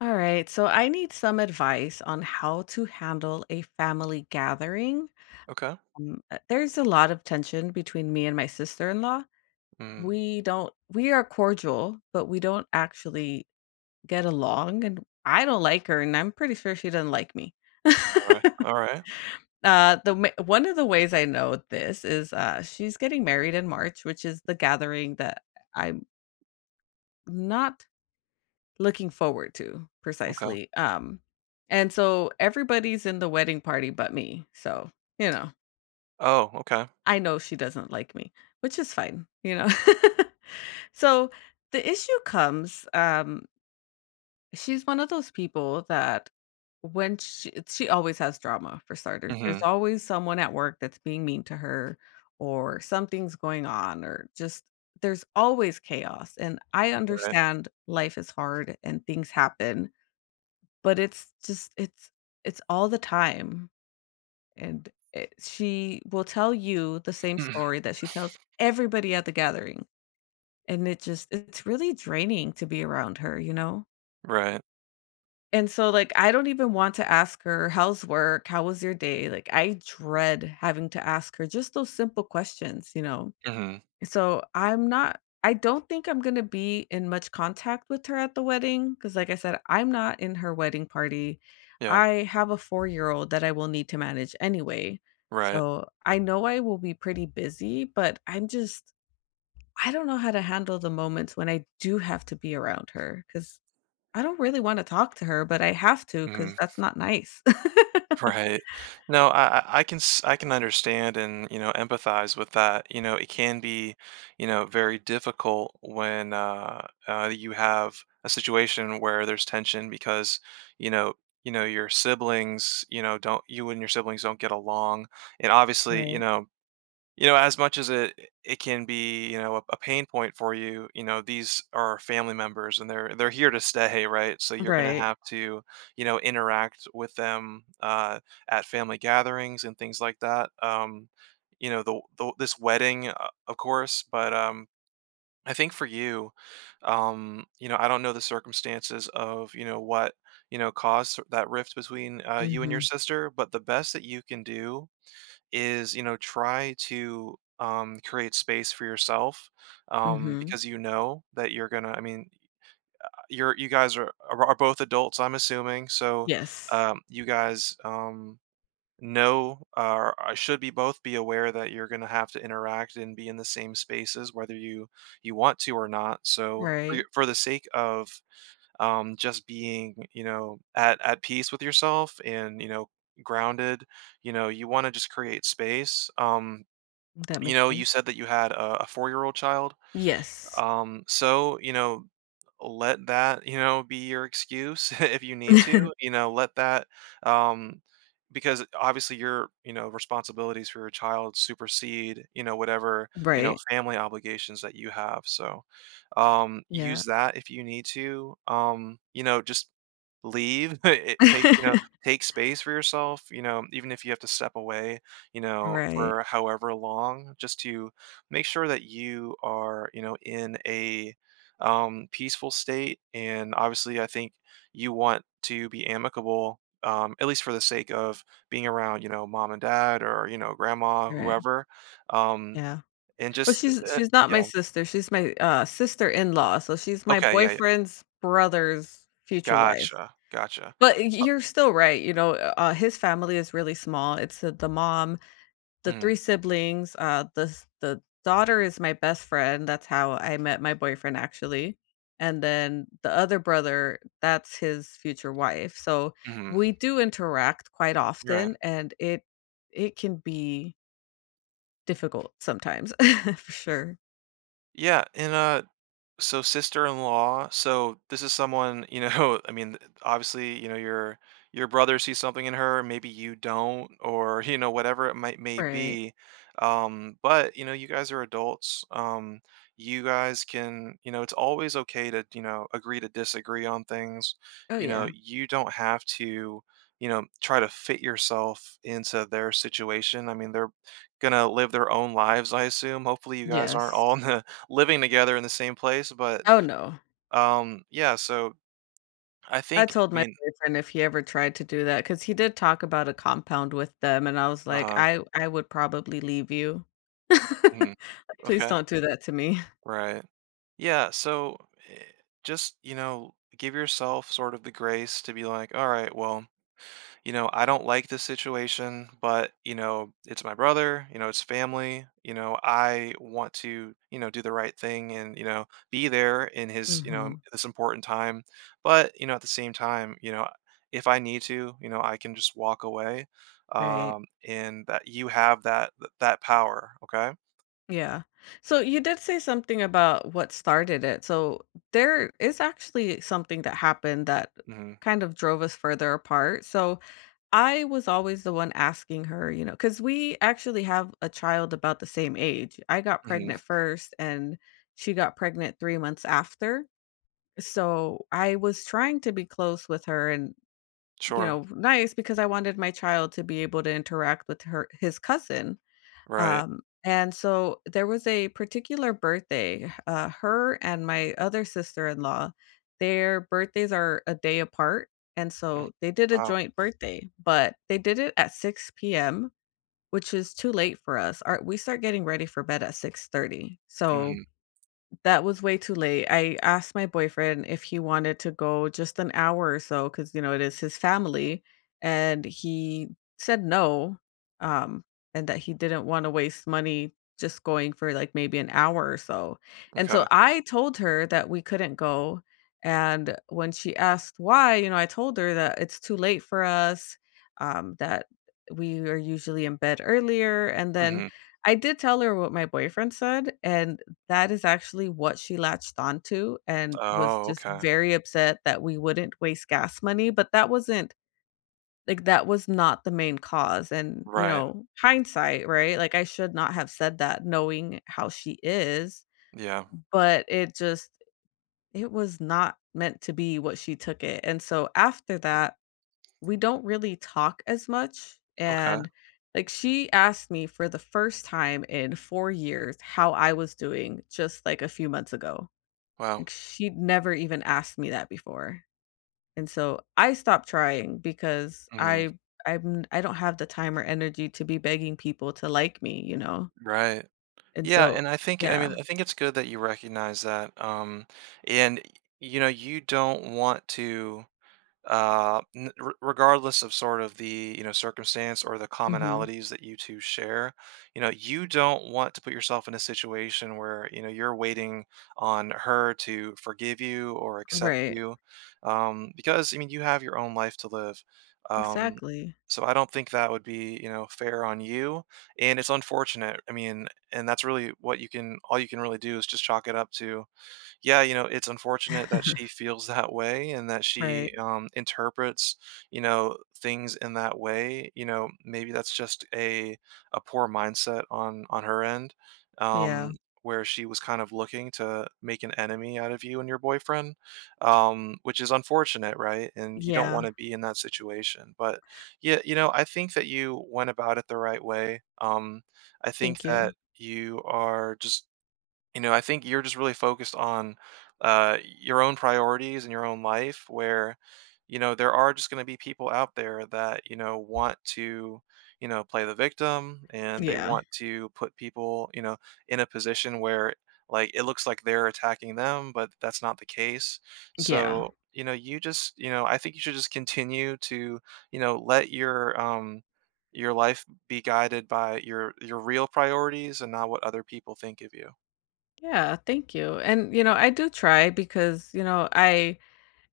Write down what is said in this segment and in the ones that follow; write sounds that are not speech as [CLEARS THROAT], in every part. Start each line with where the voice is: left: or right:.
left: All right, so I need some advice on how to handle a family gathering.
right: Okay.
left: There's a lot of tension between me and my sister-in-law.
right: Mm.
left: We don't We are cordial, but we don't actually get along, and I don't like her, and I'm pretty sure she doesn't like me. [LAUGHS]
right: Alright. Alright.
left: One of the ways I know this is she's getting married in March, which is the gathering that I'm not looking forward to
right: Okay.
left: precisely. And so everybody's in the wedding party but me. So, you know,
right: Oh, okay.
left: I know she doesn't like me, which is fine, you know. [LAUGHS] So the issue comes. She's one of those people that she always has drama for starters. There's
right: Mhm.
left: always someone at work that's being mean to her, or something's going on, or just there's always chaos. And I
right: Right.
left: understand life is hard and things happen. But it's just it's all the time, and it she will tell you the same story
right: [CLEARS THROAT]
left: that she tells everybody at the gathering, and it's really draining to be around her, you know?
right: Right.
left: And so, like, I don't even want to ask her, "How's work? How was your day?" Like, I dread having to ask her just those simple questions, you know?
right: Mhm.
left: So I don't think I'm gonna be in much contact with her at the wedding because, like I said, I'm not in her wedding party.
right: Yeah.
left: I have a four-year-old that I will need to manage anyway.
right: Right.
left: So I know I will be pretty busy, but I don't know how to handle the moments when I do have to be around her because I don't really wanna talk to her, but I have to because
right: Mhm.
left: that's not nice. [LAUGHS]
right: [LAUGHS] Right. No, I can s I can understand and, you know, empathize with that. You know, it can be, you know, very difficult when, you have a situation where there's tension because, you know you know, your siblings, you know, don't you and your siblings don't get along, and obviously, you
left: Right.
right: know. You know, as much as it can be, you know, a pain point for you, you know, these are family members and they're here to stay, right? So you're going to
left: Right.
right: have to, you know, interact with them, at family gatherings and things like that. You know, the this wedding, of course, but I think for you, you know, I don't know the circumstances of, you know, what, you know, caused that rift between, you and your
left: Mhm.
right: sister, but the best that you can do is, you know, try to, create space for yourself,
left: Mhm.
right: because you know that you're gonna. I mean, you're, you guys are both adults, I'm assuming, so,
left: Yes.
right: you guys, know, or I should be both be aware that you're gonna have to interact and be in the same spaces whether you, want to or not, so for
left: Right.
right: your for the sake of, just being, you know, at peace with yourself and, you know, grounded. You know, you wanna just create space.
left: That
right: You
left: makes
right: know, you
left: sense.
right: said that you had a four-year-old child.
left: Yes.
right: So, you know, let that, you know, be your excuse [LAUGHS] if you need to, you
left: [LAUGHS]
right: know, let that, um, because obviously your, you know, responsibilities for your child supersede, you know, whatever, you know,
left: Right.
right: family obligations that you have. So,
left: Yeah.
right: use that if you need to. You know, just leave, [LAUGHS] it, take, you know,
left: [LAUGHS]
right: take space for yourself, you know, even if you have to step away, you know,
left: Right.
right: for however long, just to make sure that you are, you know, in a, peaceful state. And obviously, I think you want to be amicable, at least for the sake of being around, you know, mom and dad or, you know, grandma,
left: Right.
right: whoever. Um,
left: Yeah.
right: and
left: Well,
right: just, uh,
left: she's not
right: yeah.
left: my sister. She's my, sister-in-law, so she's my
right: Okay. Yeah. Yeah.
left: boyfriend's brother's future wife.
right: Gotcha. Gotcha.
left: But y
right: Uh,
left: you're still right, you know. His family is really small. It's, the mom, the 3
right: mm,
left: siblings, the daughter is my best friend. That's how I met my boyfriend, actually, and then the other brother, that's his future wife, so
right: mhm.
left: we do interact quite
right: Right.
left: often, and it can be difficult sometimes, [LAUGHS] for sure.
right: Yeah. And, so sister-in-law, so this is someone, you know, [LAUGHS] I mean, obviously, you know, your brother sees something in her, maybe you don't, or, you know, whatever it might may
left: Right.
right: be. But you know, you guys are adults. You guys can, you know, it's always okay to, you know, agree to disagree on things.
left: Oh,
right: You know,
left: yeah.
right: you don't have to, you know, try to fit yourself into their situation. I mean, they're gonna live their own lives, I assume. Hopefully, you guys aren't
left: Yes.
right: all in the living together in the same place, but,
left: Oh, no.
right: yeah, so I
left: I
right: think, I
left: told my
right: mean.
left: boyfriend if he ever tried to do that, because he did talk about a compound with them, and I was like,
right: Uh-huh.
left: I would probably leave you. [LAUGHS]
right: Mhm.
left: Like, please
right: Okay.
left: don't do that to me."
right: Right. Yeah, so, eh, just, you know, give yourself sort of the grace to be like, "Alright, well, you know, I don't like this situation, but, you know, it's my brother, you know, it's family, you know, I want to, you know, do the right thing and, you know, be there in his, you know,
left: Mhm,
right: this important time. But, you know, at the same time, you know, if I need to, you know, I can just walk away."
left: right.
right: And that you have that that power, okay?
left: Yeah. So you did say something about what started it. So there is actually something that happened that
right: Hmm.
left: kind of drove us further apart. So I was always the one asking her, you know, because we actually have a child about the same age. I got
right: Hmm.
left: pregnant first, and she got pregnant 3 months after. So I was trying to be close with her and, you
right: Sure.
left: know, nice because I wanted my child to be able to interact with her, his cousin.
right: Right.
left: And so there was a particular birthday. Her and my other sister in law, their birthdays are a day apart. And
right: Mm.
left: so they did a
right: Wow.
left: joint birthday, but they did it at 6 p.m., which is too late for us. We start getting ready for bed at 6:30. So
right: Hmm.
left: that was way too late. I asked my boyfriend if he wanted to go just an hour or so because, you know, it is his family. And he said no. um, and that he didn't want to waste money just going for like maybe an hour or so. And so
right: Okay.
left: I told her that we couldn't go. And when she asked why, you know, I told her that it's too late for us. That we are usually in bed earlier. And then
right: Hmm.
left: I did tell her what my boyfriend said. And that is actually what she latched onto, and was
right: Oh,
left: just
right: okay.
left: very upset that we wouldn't waste gas money, but that wasn't that was not the main cause. And, you
right: Right.
left: know, hindsight, right? Like, I should not have said that knowing how she is,
right: Yeah.
left: but it was not meant to be what she took it, and so after that, we don't really talk as much,
right: Okay.
left: and, like, she asked me for the first time in 4 years how I was doing just, like, a few months ago.
right: Wow.
left: Like, she'd never even asked me that before, and so I stopped trying because
right: Hmm.
left: I don't have the time or energy to be begging people to like me, you know?
right: Right.
left: And
right: Yeah,
left: so
right: and I think, I mean,
left: yeah.
right: I think it's good that you recognize that. And you know, you don't want to, regardless of sort of the, you know, circumstance or the
left: Mhm.
right: commonalities that you two share, you know, you don't want to put yourself in a situation where, you know, you're waiting on her to forgive you or accept
left: Right.
right: you, because I mean you have your own life to live, um,
left: Exactly.
right: so I don't think that would be, you know, fair on you. And it's unfortunate, I mean, and that's really what you can, all you can really do is just chalk it up to, yeah, you know, it's unfortunate that she
left: [LAUGHS]
right: feels that way and that she,
left: Right.
right: interprets, you know, things in that way. You know, maybe that's just a poor mindset on her end,
left: Yeah.
right: um, where she was kind of looking to make an enemy out of you and your boyfriend, which is unfortunate, right? And you don't
left: Yeah.
right: want to be in that situation. But yeah, you know, I think that you went about it the right way. I think
left: Thank you.
right: that you are just, you know, I think you're just really focused on, your own priorities and your own life where, you know, there are just gonna be people out there that, you know, want to, you know, play the victim, and they
left: Yeah.
right: want to put people, you know, in a position where, like, it looks like they're attacking them, but that's not the case.
left: Yeah.
right: So, you know, you just, you know, I think you should just continue to, you know, let your life be guided by your real priorities and not what other people think of you.
left: Yeah, thank you. And, you know, I do try because, you know,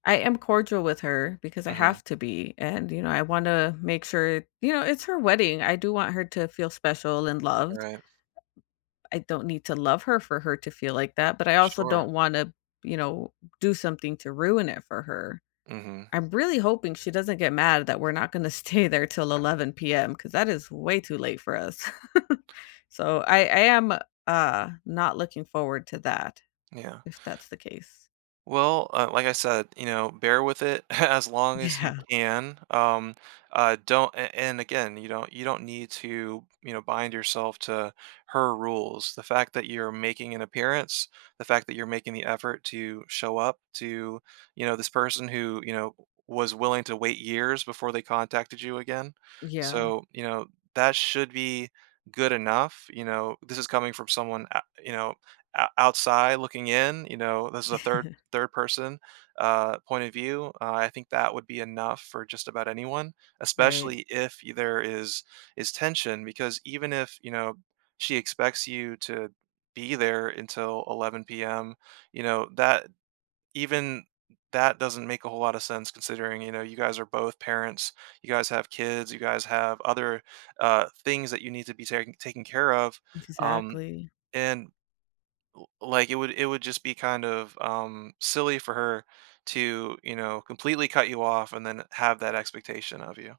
left: I am cordial with her because I
right: Mhm.
left: have to be. And, you know, I want to make sure, you know, it's her wedding. I do want her to feel special and loved.
right: Right.
left: I don't need to love her for her to feel like that, but I also
right: Sure.
left: don't want to, you know, do something to ruin it for her.
right: Mhm.
left: I'm really hoping she doesn't get mad that we're not going to [LAUGHS] stay there till 11 p.m. because that is way too late for us. [LAUGHS] So I am not looking forward to that
right: Yeah.
left: if that's the case.
right: Well, like I said, you know, bear with it [LAUGHS] as long as you
left: Yeah.
right: can. Don't, and again, you don't need to, you know, bind yourself to her rules. The fact that you're making an appearance, the fact that you're making the effort to show up to, you know, this person who, you know, was willing to wait years before they contacted you again.
left: Yeah.
right: So, you know, that should be good enough. You know, this is coming from someone, you know, outside looking in, you know, this is a
left: [LAUGHS]
right: third person, point of view. I think that would be enough for just about anyone,
left: Right.
right: especially if there is tension. Because even if, you know, she expects you to be there until 11 p.m., you know that even that doesn't make a whole lot of sense considering, you know, you guys are both parents, you guys have kids, you guys have other, things that you need to be taking taken care of. Um,
left: Exactly.
right: and like it would, it would just be kind of, silly for her to, you know, completely cut you off and then have that expectation of you.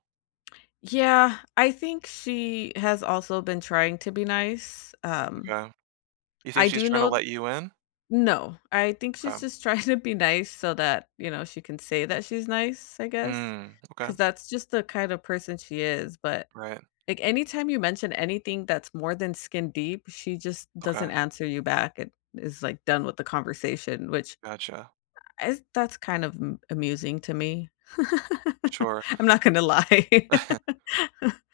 left: Yeah, I think she has also been trying to be nice.
right: Okay. You think
left: I
right: she's
left: do
right: trying to
left: know.
right: let you in?
left: No, I think she's
right: Okay.
left: just [LAUGHS] trying to be nice so that, you know, she can say that she's nice, I guess,
right: Mm, okay.
left: because that's just the kind of person she is. But,
right: Right.
left: like, anytime you mention anything that's more than skin deep, she just
right: Okay.
left: doesn't answer you back and is, like, done with the conversation, which
right: Gotcha.
left: is that's kind of m amusing to me.
right: Sure.
left: [LAUGHS] I'm not gonna lie.
right: [LAUGHS]
left: [LAUGHS]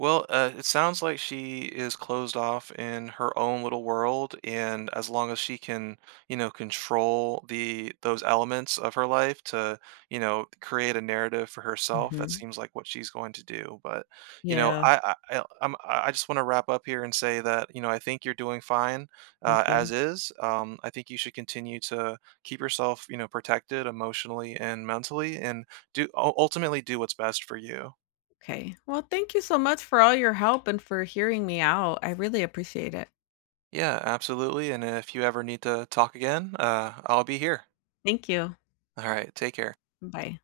right: Well, it sounds like she is closed off in her own little world, and as long as she can, you know, control the those elements of her life to, you know, create a narrative for herself, that
left: Mhm.
right: seems like what she's going to do. But, you know,
left: Yeah,
right: I, I just want to wrap up here and say that, you know, I think you're doing fine,
left: thank
right: as
left: you.
right: is. I think you should continue to keep yourself, you know, protected emotionally and mentally, and do, ultimately do what's best for you.
left: Okay. Well, thank you so much for all your help and for hearing me out. I really appreciate it.
right: Yeah, absolutely. And if you ever need to talk again, I'll be here.
left: Thank you.
right: All right, take care.
left: Bye.